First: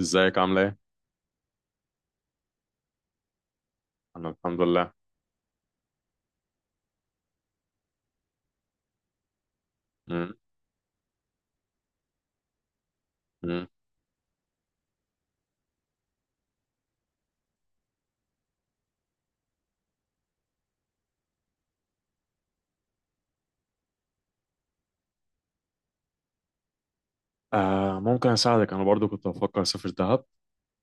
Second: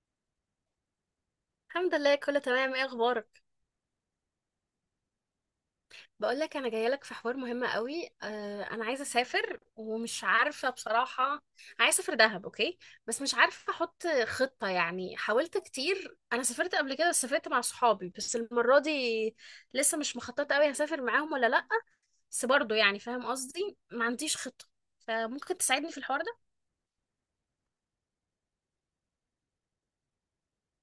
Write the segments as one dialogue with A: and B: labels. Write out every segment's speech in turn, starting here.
A: ازيك؟ عامله ايه؟
B: الحمد لله، كله تمام. ايه اخبارك؟
A: انا الحمد لله.
B: بقول لك انا جايه لك في حوار مهم قوي. انا عايزه اسافر ومش
A: مم.
B: عارفه بصراحه. عايزه اسافر دهب. اوكي، بس مش
A: مم.
B: عارفه احط خطه، يعني حاولت كتير. انا سافرت قبل كده بس سافرت مع صحابي، بس المره دي لسه مش مخططه قوي هسافر معاهم ولا لا. بس برضه يعني فاهم قصدي، ما عنديش خطه، فممكن تساعدني في الحوار ده؟
A: آه، ممكن اساعدك، انا برضو كنت بفكر اسافر دهب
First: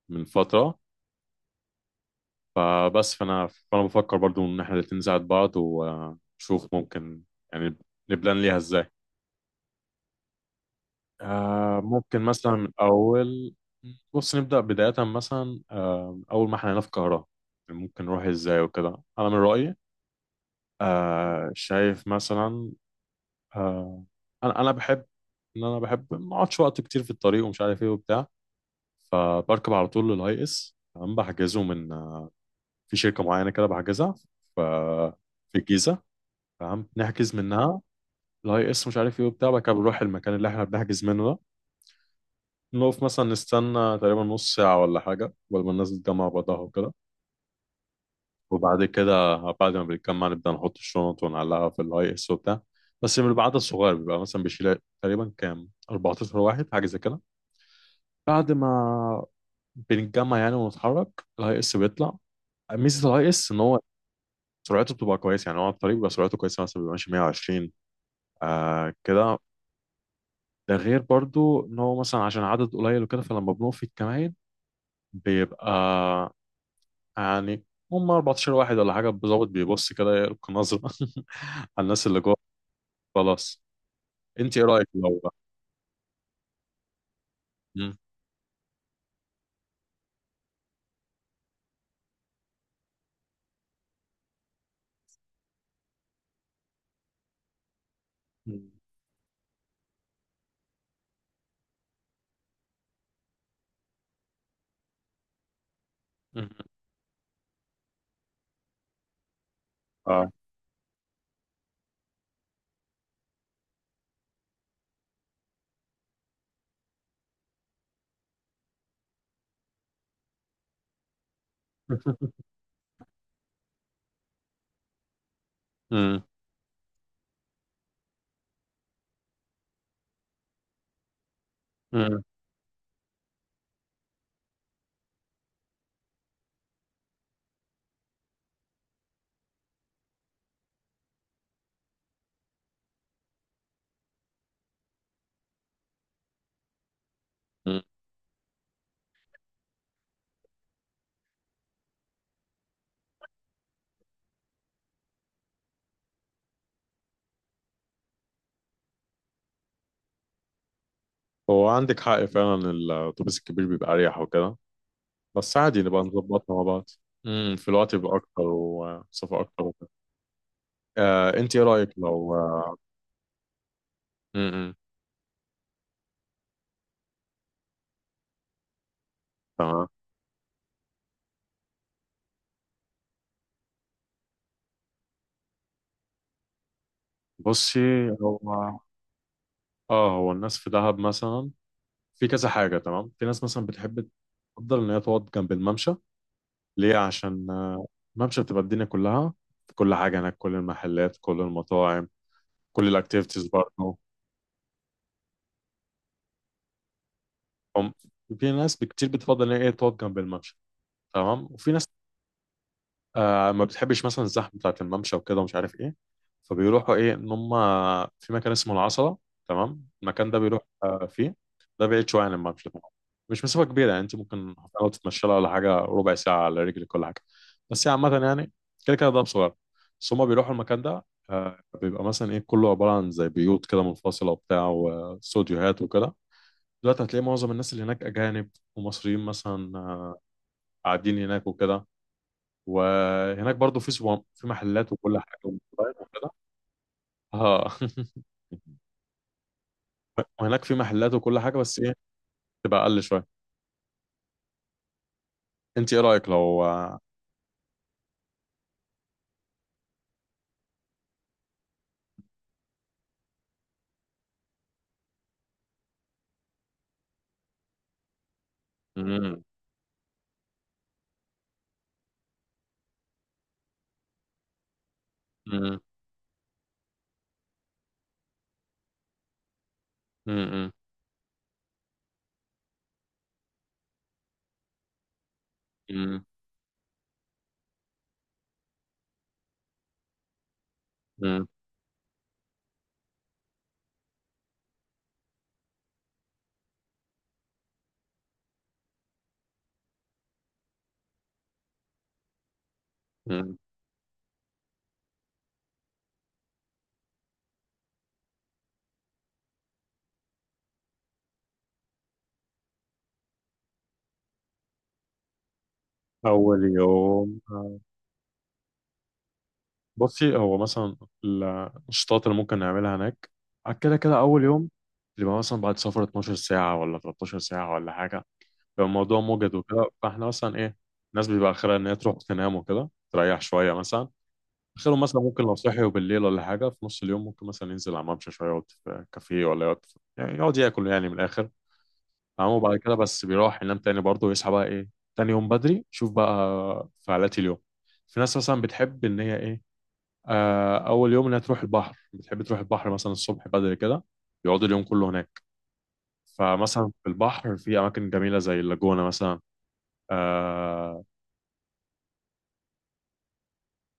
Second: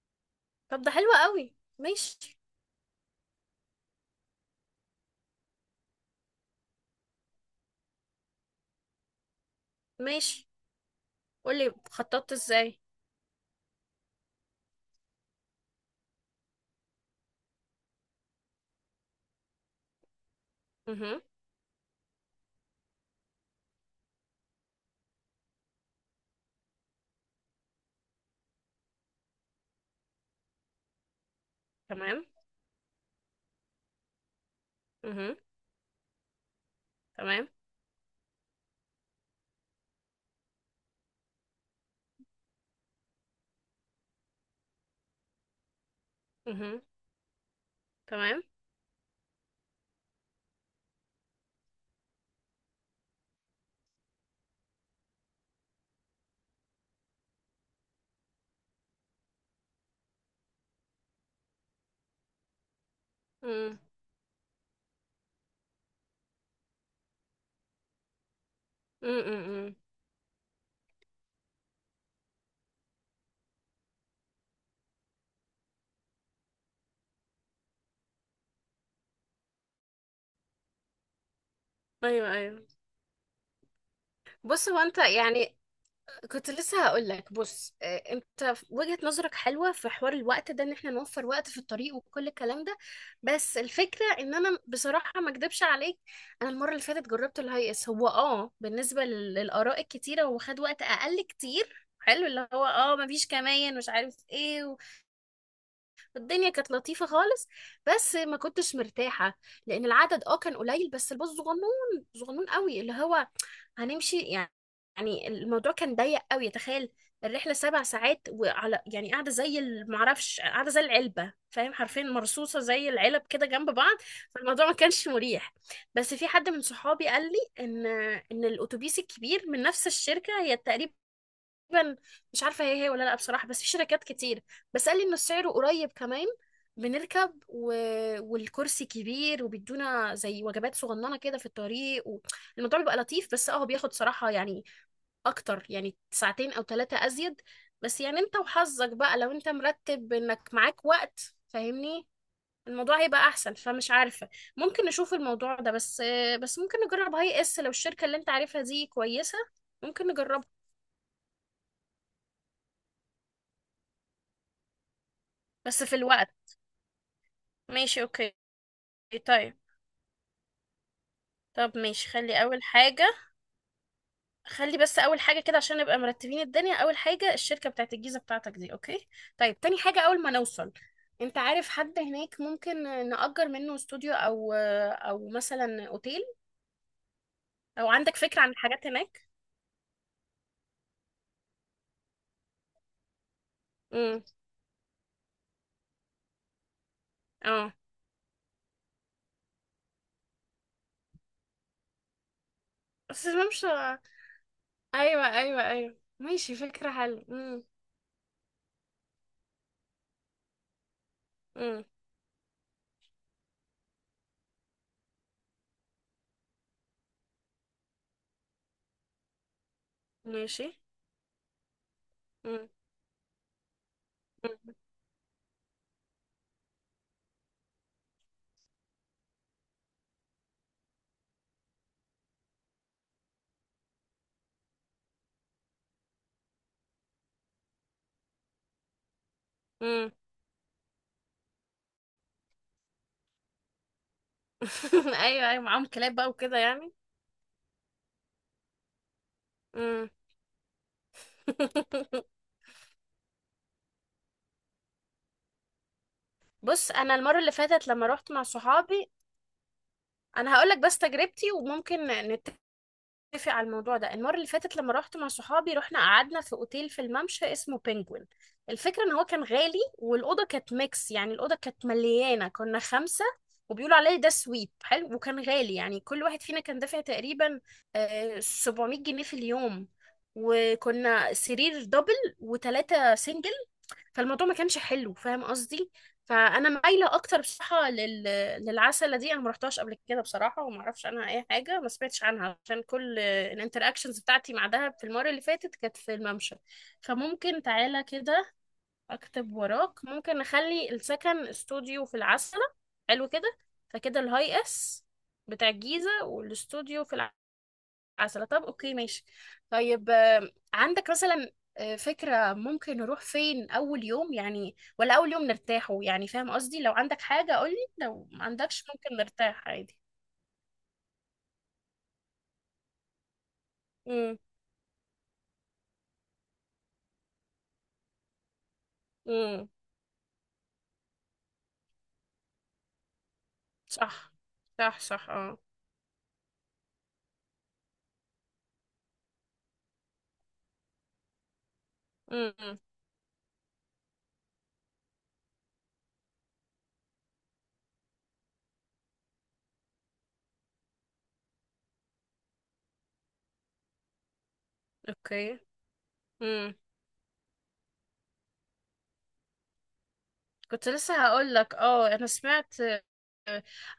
A: من فتره.
B: طب ده حلو قوي، ماشي.
A: فبس فانا بفكر برضو ان احنا الاتنين نساعد بعض، ونشوف ممكن يعني نبلان ليها ازاي.
B: ماشي، قولي
A: ممكن
B: خططت
A: مثلا من
B: ازاي.
A: اول. بص نبدا بدايه، مثلا اول ما احنا هنا في القاهره، ممكن نروح ازاي وكده، انا من رايي
B: اها،
A: شايف مثلا. آه انا بحب ما اقعدش وقت كتير في الطريق، ومش عارف ايه وبتاع، فبركب على طول للاي اس. تمام، بحجزه من
B: تمام.
A: في شركه معينه كده، بحجزها ف-
B: اها،
A: في الجيزه. تمام، نحجز
B: تمام.
A: منها الاي اس، مش عارف ايه وبتاع. بعد كده بنروح المكان اللي احنا بنحجز منه ده، نقف مثلا، نستنى تقريبا نص ساعه ولا حاجه قبل ما الناس تتجمع بعضها
B: اها،
A: وكده.
B: تمام.
A: وبعد كده، بعد ما بنتجمع، نبدا نحط الشنط ونعلقها في الاي اس وبتاع. بس من العدد الصغير، بيبقى مثلا بيشيل تقريبا كام 14 واحد، حاجه زي كده. بعد ما بنتجمع يعني ونتحرك، الاي اس بيطلع. ميزه الاي اس ان
B: امم،
A: هو سرعته بتبقى كويسه، يعني هو على الطريق بيبقى سرعته كويسه، مثلا بيبقى ماشي 120،
B: امم،
A: كده. ده غير برضو ان هو مثلا عشان عدد قليل وكده، فلما بنقف في الكمائن بيبقى يعني هم 14 واحد ولا حاجه بالظبط، بيبص كده يلقي نظره على الناس اللي
B: ايوه،
A: جوه.
B: ايوه.
A: خلاص، انت ايه
B: بص هو
A: رايك
B: انت
A: لو بقى؟
B: يعني كنت لسه هقول لك. بص
A: مم.
B: انت وجهة نظرك حلوه في حوار الوقت ده، ان احنا نوفر وقت في الطريق وكل الكلام ده. بس الفكره ان انا بصراحه ما اكدبش عليك، انا المره اللي فاتت جربت الهاي اس، هو
A: مم.
B: بالنسبه للاراء الكتيره هو خد وقت اقل كتير، حلو، اللي هو مفيش كمان مش عارف ايه،
A: مم.
B: والدنيا كانت لطيفه خالص. بس ما كنتش مرتاحه، لان العدد
A: اه.
B: كان قليل، بس الباص صغنون صغنون قوي، اللي هو هنمشي يعني. يعني الموضوع كان ضيق قوي، تخيل، الرحلة سبع ساعات، وعلى يعني قاعدة زي معرفش، قاعدة زي العلبة، فاهم، حرفيا مرصوصة زي العلب كده جنب بعض. فالموضوع ما كانش مريح. بس
A: مم.
B: في حد من صحابي قال لي ان الاتوبيس الكبير من نفس الشركة هي تقريبا
A: مم.
B: مش عارفه هي هي ولا لا بصراحه، بس في شركات كتير. بس قال لي انه سعره قريب كمان، بنركب، و... والكرسي كبير وبيدونا زي وجبات صغننه كده في الطريق، و... الموضوع بيبقى لطيف. بس هو بياخد صراحه يعني اكتر، يعني ساعتين او ثلاثه ازيد.
A: مم.
B: بس يعني انت وحظك بقى، لو انت مرتب انك معاك وقت فاهمني، الموضوع هيبقى احسن. فمش عارفه، ممكن نشوف الموضوع ده. بس بس ممكن نجرب هاي اس لو الشركه اللي انت عارفها دي كويسه، ممكن نجربها،
A: هو عندك حق فعلا، الاتوبيس الكبير بيبقى اريح وكده، بس عادي
B: بس في
A: نبقى
B: الوقت.
A: نظبطها مع بعض. مم. في الوقت
B: ماشي،
A: يبقى
B: اوكي.
A: اكتر
B: إيه
A: ومسافه
B: طيب؟
A: اكتر. انت ايه
B: طب
A: رايك
B: ماشي،
A: لو
B: خلي اول
A: آه،
B: حاجة،
A: م- م،
B: خلي بس اول حاجة كده عشان نبقى مرتبين الدنيا. اول حاجة الشركة بتاعت الجيزة بتاعتك دي. اوكي، طيب تاني
A: تمام.
B: حاجة، اول ما نوصل انت عارف حد هناك ممكن نأجر منه استوديو او مثلا اوتيل،
A: بصي،
B: او عندك
A: هو
B: فكرة عن الحاجات هناك؟
A: اه هو الناس في دهب مثلا في كذا حاجه، تمام. في ناس مثلا بتحب
B: امم،
A: تفضل ان هي تقعد جنب الممشى، ليه؟ عشان
B: اه.
A: الممشى بتبقى الدنيا كلها، كل حاجه هناك، كل المحلات، كل المطاعم، كل
B: بس
A: الاكتيفيتيز
B: مش
A: برضه.
B: ايوه ايوه ايوه، ماشي فكرة حلوة. امم،
A: هم في ناس كتير بتفضل ان هي إيه تقعد جنب الممشى، تمام. وفي ناس
B: امم.
A: ما بتحبش مثلا الزحمه بتاعت الممشى وكده ومش عارف ايه، فبيروحوا ايه ان هم في مكان اسمه العصلة. تمام، المكان ده بيروح
B: ماشي.
A: فيه. ده بعيد شويه عن
B: امم،
A: الممشى طبعا، مش مسافه كبيره، يعني انت ممكن لو تتمشى لها ولا حاجه ربع ساعه على رجلك ولا حاجه، بس هي عامه يعني كده كده ده صغير. بس هم بيروحوا المكان ده، بيبقى مثلا ايه كله عباره عن زي بيوت كده منفصله وبتاع، واستوديوهات وكده. دلوقتي هتلاقي معظم الناس اللي هناك اجانب ومصريين، مثلا
B: امم.
A: قاعدين هناك وكده. وهناك برضو في سوام، في محلات وكل حاجه
B: ايوه ايوه، معاهم
A: ومطاعم
B: كلاب بقى
A: وكده.
B: وكده يعني.
A: اه.
B: امم.
A: وهناك في محلات وكل حاجه، بس ايه، تبقى اقل شويه. انت ايه رايك لو؟
B: بص انا المره اللي فاتت لما روحت مع صحابي، انا هقول لك بس تجربتي وممكن نتفق على الموضوع ده. المره اللي فاتت لما روحت مع صحابي رحنا قعدنا في اوتيل في الممشى اسمه بينجوين. الفكره ان هو
A: مم.
B: كان غالي، والاوضه كانت ميكس يعني، الاوضه كانت مليانه، كنا خمسه، وبيقولوا عليه ده سويت حلو، وكان غالي
A: مم.
B: يعني. كل واحد فينا كان دافع تقريبا 700 جنيه في اليوم.
A: مم.
B: وكنا سرير دبل وثلاثة سنجل، فالموضوع ما كانش حلو فاهم قصدي.
A: مم.
B: فانا مايله اكتر بصراحه للعسله دي، انا ما رحتهاش قبل كده بصراحه، وما اعرفش عنها
A: مم.
B: اي حاجه، ما سمعتش عنها، عشان كل الانتراكشنز بتاعتي مع دهب في المره اللي فاتت كانت في الممشى. فممكن تعالى كده اكتب وراك، ممكن نخلي السكن استوديو في العسله. حلو كده.
A: مم.
B: فكده الهاي اس بتاع الجيزه، والاستوديو في العسله. عسلة، طب اوكي ماشي. طيب عندك مثلا فكرة ممكن نروح فين أول يوم؟ يعني، ولا أول يوم نرتاحه يعني، فاهم
A: اول
B: قصدي؟ لو عندك
A: يوم
B: حاجة قولي، لو ما عندكش ممكن نرتاح عادي.
A: بصي هو مثلا النشاطات اللي ممكن نعملها هناك، كده كده
B: امم،
A: اول يوم يبقى مثلا بعد سفر 12 ساعه ولا 13 ساعه ولا حاجه، يبقى الموضوع موجد
B: امم.
A: وكده، فاحنا مثلا ايه، الناس بيبقى اخرها ان هي تروح تنام وكده، تريح شويه مثلا.
B: صح صح.
A: اخرهم مثلا
B: صح،
A: ممكن لو
B: اه.
A: صحي وبالليل ولا حاجه في نص اليوم، ممكن مثلا ينزل على الممشى شويه، يقعد في كافيه، ولا يقعد يعني يقعد ياكل يعني من الاخر. تمام، وبعد
B: امم.
A: كده بس بيروح ينام تاني برضه، ويصحى بقى ايه تاني يوم بدري، شوف بقى فعاليات اليوم. في ناس مثلا بتحب ان هي ايه، اول يوم انها تروح البحر، بتحب تروح البحر مثلا الصبح بدري كده، يقعدوا اليوم كله هناك.
B: اوكي. امم.
A: فمثلا في البحر في اماكن جميله زي اللاجونه مثلا.
B: كنت
A: آه...
B: لسه هقول لك، اه انا سمعت،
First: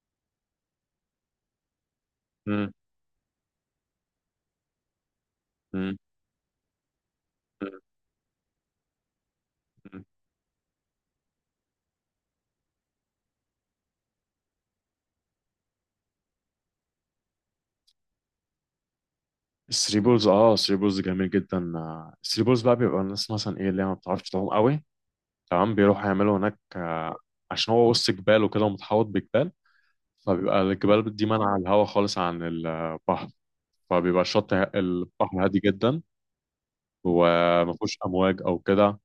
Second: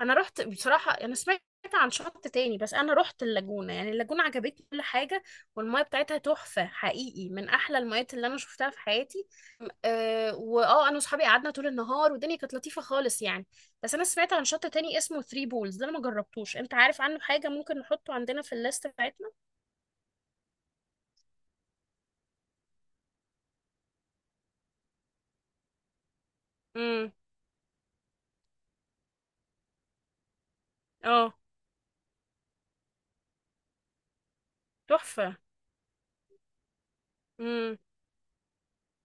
B: انا رحت بصراحه. انا سمعت عن شط تاني،
A: م-
B: بس انا رحت اللاجونه، يعني اللاجونه عجبتني كل حاجه، والميه
A: م-
B: بتاعتها تحفه حقيقي، من احلى
A: م-
B: الميات اللي انا شفتها في حياتي.
A: م.
B: أه، واه انا واصحابي قعدنا طول النهار والدنيا كانت لطيفه خالص يعني. بس انا سمعت عن شط تاني اسمه ثري بولز، ده انا ما جربتوش، انت عارف عنه حاجه؟ ممكن نحطه عندنا في الليست بتاعتنا.
A: الثري بولز. اه، الثري بولز جميل جدا. الثري بولز بقى بيبقى الناس مثلا ايه اللي هي ما بتعرفش تعوم قوي، تمام، بيروحوا يعملوا هناك
B: امم،
A: عشان هو وسط جبال وكده، ومتحوط بجبال، فبيبقى الجبال دي
B: اه.
A: مانعة الهواء خالص عن البحر، فبيبقى
B: تحفه.
A: البحر هادي جدا، وما
B: امم،
A: فيهوش امواج او كده.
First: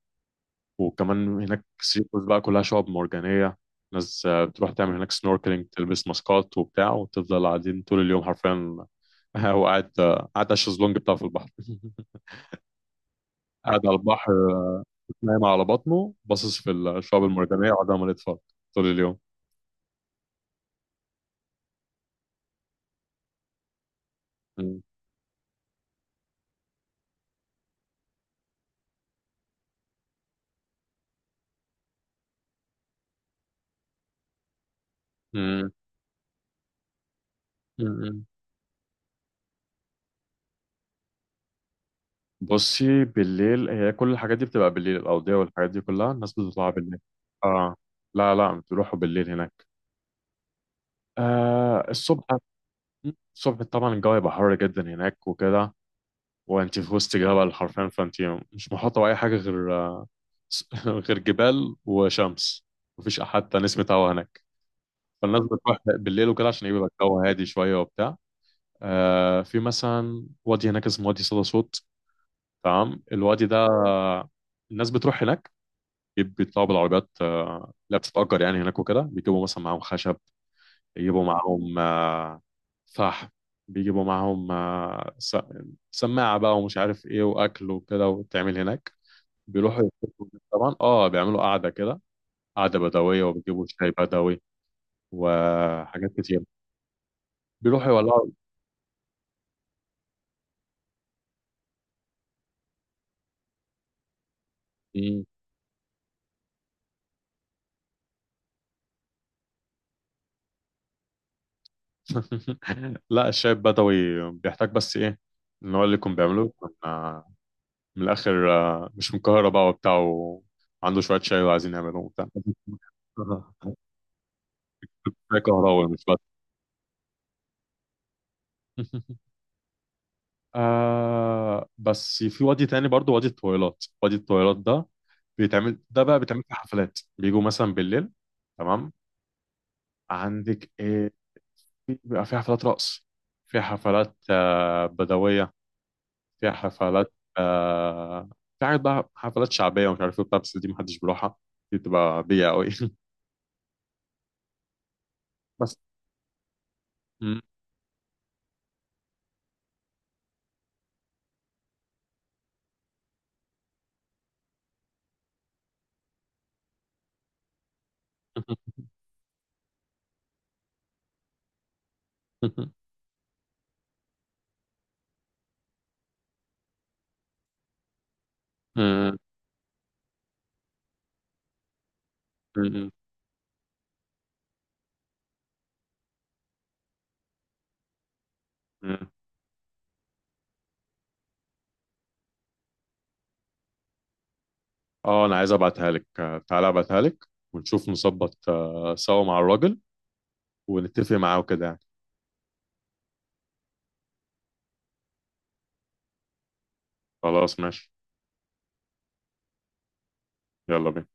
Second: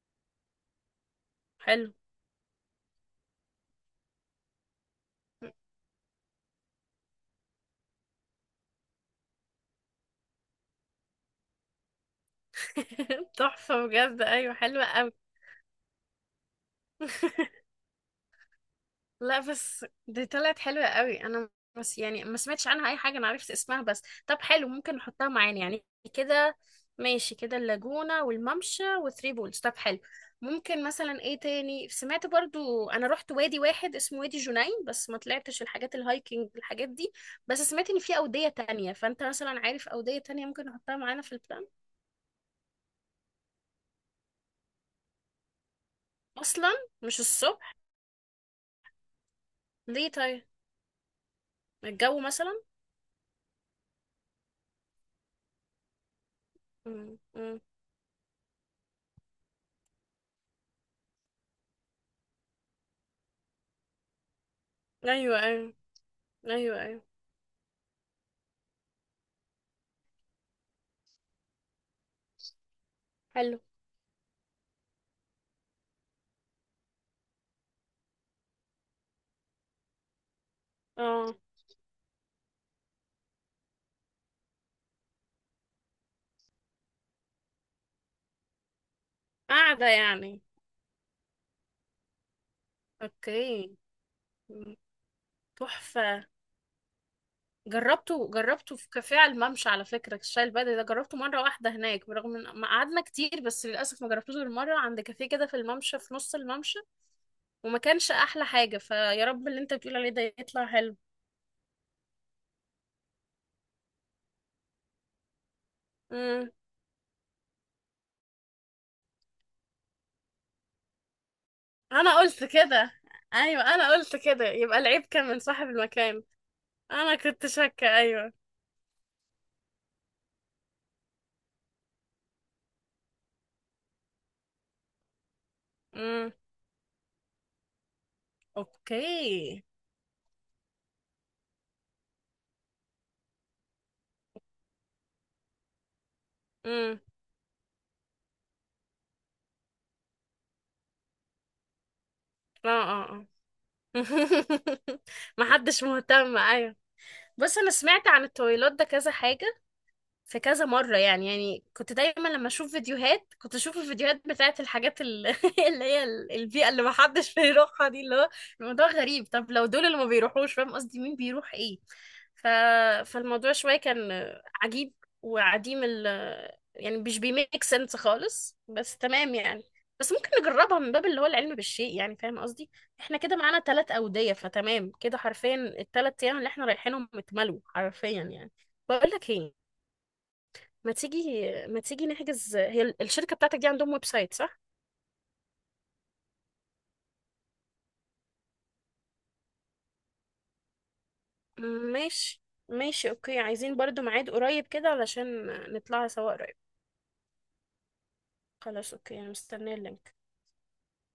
A: وكمان هناك
B: حلو.
A: الثري بولز بقى كلها شعاب مرجانية. ناس بتروح تعمل هناك سنوركلينج، تلبس ماسكات وبتاع، وتفضل قاعدين طول اليوم حرفيا وقاعد قاعد على الشезлونج بتاعه في البحر. قاعد
B: تحفه
A: على
B: بجد، ايوه
A: البحر،
B: حلوه قوي.
A: نايم على بطنه، باصص في الشعب المرجانية، وقاعد عمال يتفرج طول اليوم.
B: لا بس دي طلعت حلوة قوي، انا بس يعني ما سمعتش عنها اي حاجة، انا عرفت اسمها بس. طب حلو،
A: مم.
B: ممكن نحطها معانا يعني كده. ماشي، كده اللاجونة والممشى وثري بولز، طب حلو. ممكن مثلا ايه تاني؟ سمعت برضو، انا رحت وادي واحد اسمه وادي جنين، بس ما طلعتش
A: مم.
B: الحاجات الهايكنج الحاجات دي. بس سمعت ان في
A: مم.
B: اودية تانية، فانت مثلا عارف اودية تانية ممكن نحطها معانا في البلان؟
A: بصي، بالليل هي كل الحاجات دي بتبقى بالليل، الأوضية والحاجات دي كلها الناس بتطلع
B: اصلا،
A: بالليل.
B: مش الصبح؟
A: اه. لا لا، بتروحوا بالليل هناك.
B: ليه طيب؟ الجو
A: الصبح؟
B: مثلا؟
A: الصبح طبعا الجو هيبقى حر جدا هناك وكده، وانت في وسط
B: امم،
A: جبل
B: أمم.
A: حرفيا، فانت مش محاطة بأي حاجة غير غير جبال وشمس، مفيش حتى نسمة هوا هناك.
B: ايوه
A: فالناس
B: ايوه.
A: بتروح بالليل وكده، عشان
B: ايوه
A: يبقى
B: ايوه.
A: الجو هادي شوية وبتاع. في مثلا وادي هناك اسمه وادي صدى صوت، تمام. الوادي ده
B: حلو.
A: الناس بتروح هناك، بيطلعوا بالعربيات اللي بتتأجر يعني هناك وكده، بيجيبوا مثلا معاهم خشب، يجيبوا
B: اه.
A: معاهم فحم، بيجيبوا معاهم سماعة بقى، ومش عارف ايه وأكل وكده، وتعمل هناك. بيروحوا
B: قاعدة
A: يتفقوا
B: يعني.
A: هناك طبعا، اه، بيعملوا قعدة كده، قعدة بدوية، وبيجيبوا
B: اوكي.
A: شاي بدوي
B: م-
A: وحاجات
B: تحفة.
A: كتير. بيروحوا يولعوا.
B: جربته، جربته في كافيه على الممشى على فكرة، الشاي البدري ده جربته مرة واحدة هناك، برغم ان ما قعدنا كتير، بس للأسف ما جربتوش غير مرة عند كافيه كده في الممشى في نص الممشى، وما كانش أحلى حاجة، فيا رب اللي انت بتقول عليه ده يطلع حلو.
A: لا، الشاي البدوي بيحتاج بس ايه، ان هو اللي كنا
B: مم.
A: بيعمله، كنا من الاخر، مش من القاهره بقى وبتاع، وعنده شويه شاي وعايزين يعملوه
B: أنا
A: وبتاع.
B: قلت كده، أيوة أنا قلت كده، يبقى العيب كان من
A: شاي
B: صاحب
A: كهراوي مش
B: المكان.
A: بس.
B: أنا كنت شاكة، أيوة.
A: بس في وادي تاني برضو، وادي الطويلات. وادي الطويلات ده بيتعمل، ده بقى
B: مم.
A: بيتعمل في حفلات، بيجوا مثلا بالليل، تمام.
B: اوكي.
A: عندك ايه؟ بيبقى في حفلات رقص، في حفلات بدوية، فيها
B: مم.
A: حفلات في حاجات بقى، حفلات شعبية ومش عارف ايه وبتاع، بس دي محدش بيروحها، دي بتبقى بيئة أوي.
B: اه اه اه.
A: بس
B: محدش مهتم، ايوه.
A: م-
B: بص انا سمعت عن الطويلات ده كذا حاجه، في كذا مره، يعني كنت دايما لما اشوف فيديوهات كنت اشوف الفيديوهات بتاعت الحاجات اللي هي البيئه اللي محدش بيروحها دي، اللي هو الموضوع غريب. طب لو دول اللي ما بيروحوش فاهم قصدي، مين بيروح ايه؟ ف... فالموضوع شوية كان عجيب، وعديم ال، يعني مش بيميك سنس خالص. بس
A: م-
B: تمام يعني، بس ممكن نجربها من باب اللي هو العلم بالشيء، يعني فاهم قصدي.
A: م-
B: احنا كده معانا ثلاث أودية، فتمام كده، حرفيا الثلاث أيام اللي احنا رايحينهم اتملوا حرفيا يعني.
A: م-
B: بقول لك ايه، ما تيجي نحجز، هي الشركة بتاعتك دي عندهم ويب سايت صح؟
A: اه، أنا عايز أبعتها لك، تعالى أبعتها لك، ونشوف نظبط سوا مع الراجل، ونتفق معاه وكده يعني.
B: ماشي. ماشي اوكي، عايزين برضو ميعاد قريب كده علشان نطلع سوا قريب.
A: خلاص، ماشي.
B: خلاص اوكي، انا مستنيه اللينك.
A: يلا بينا.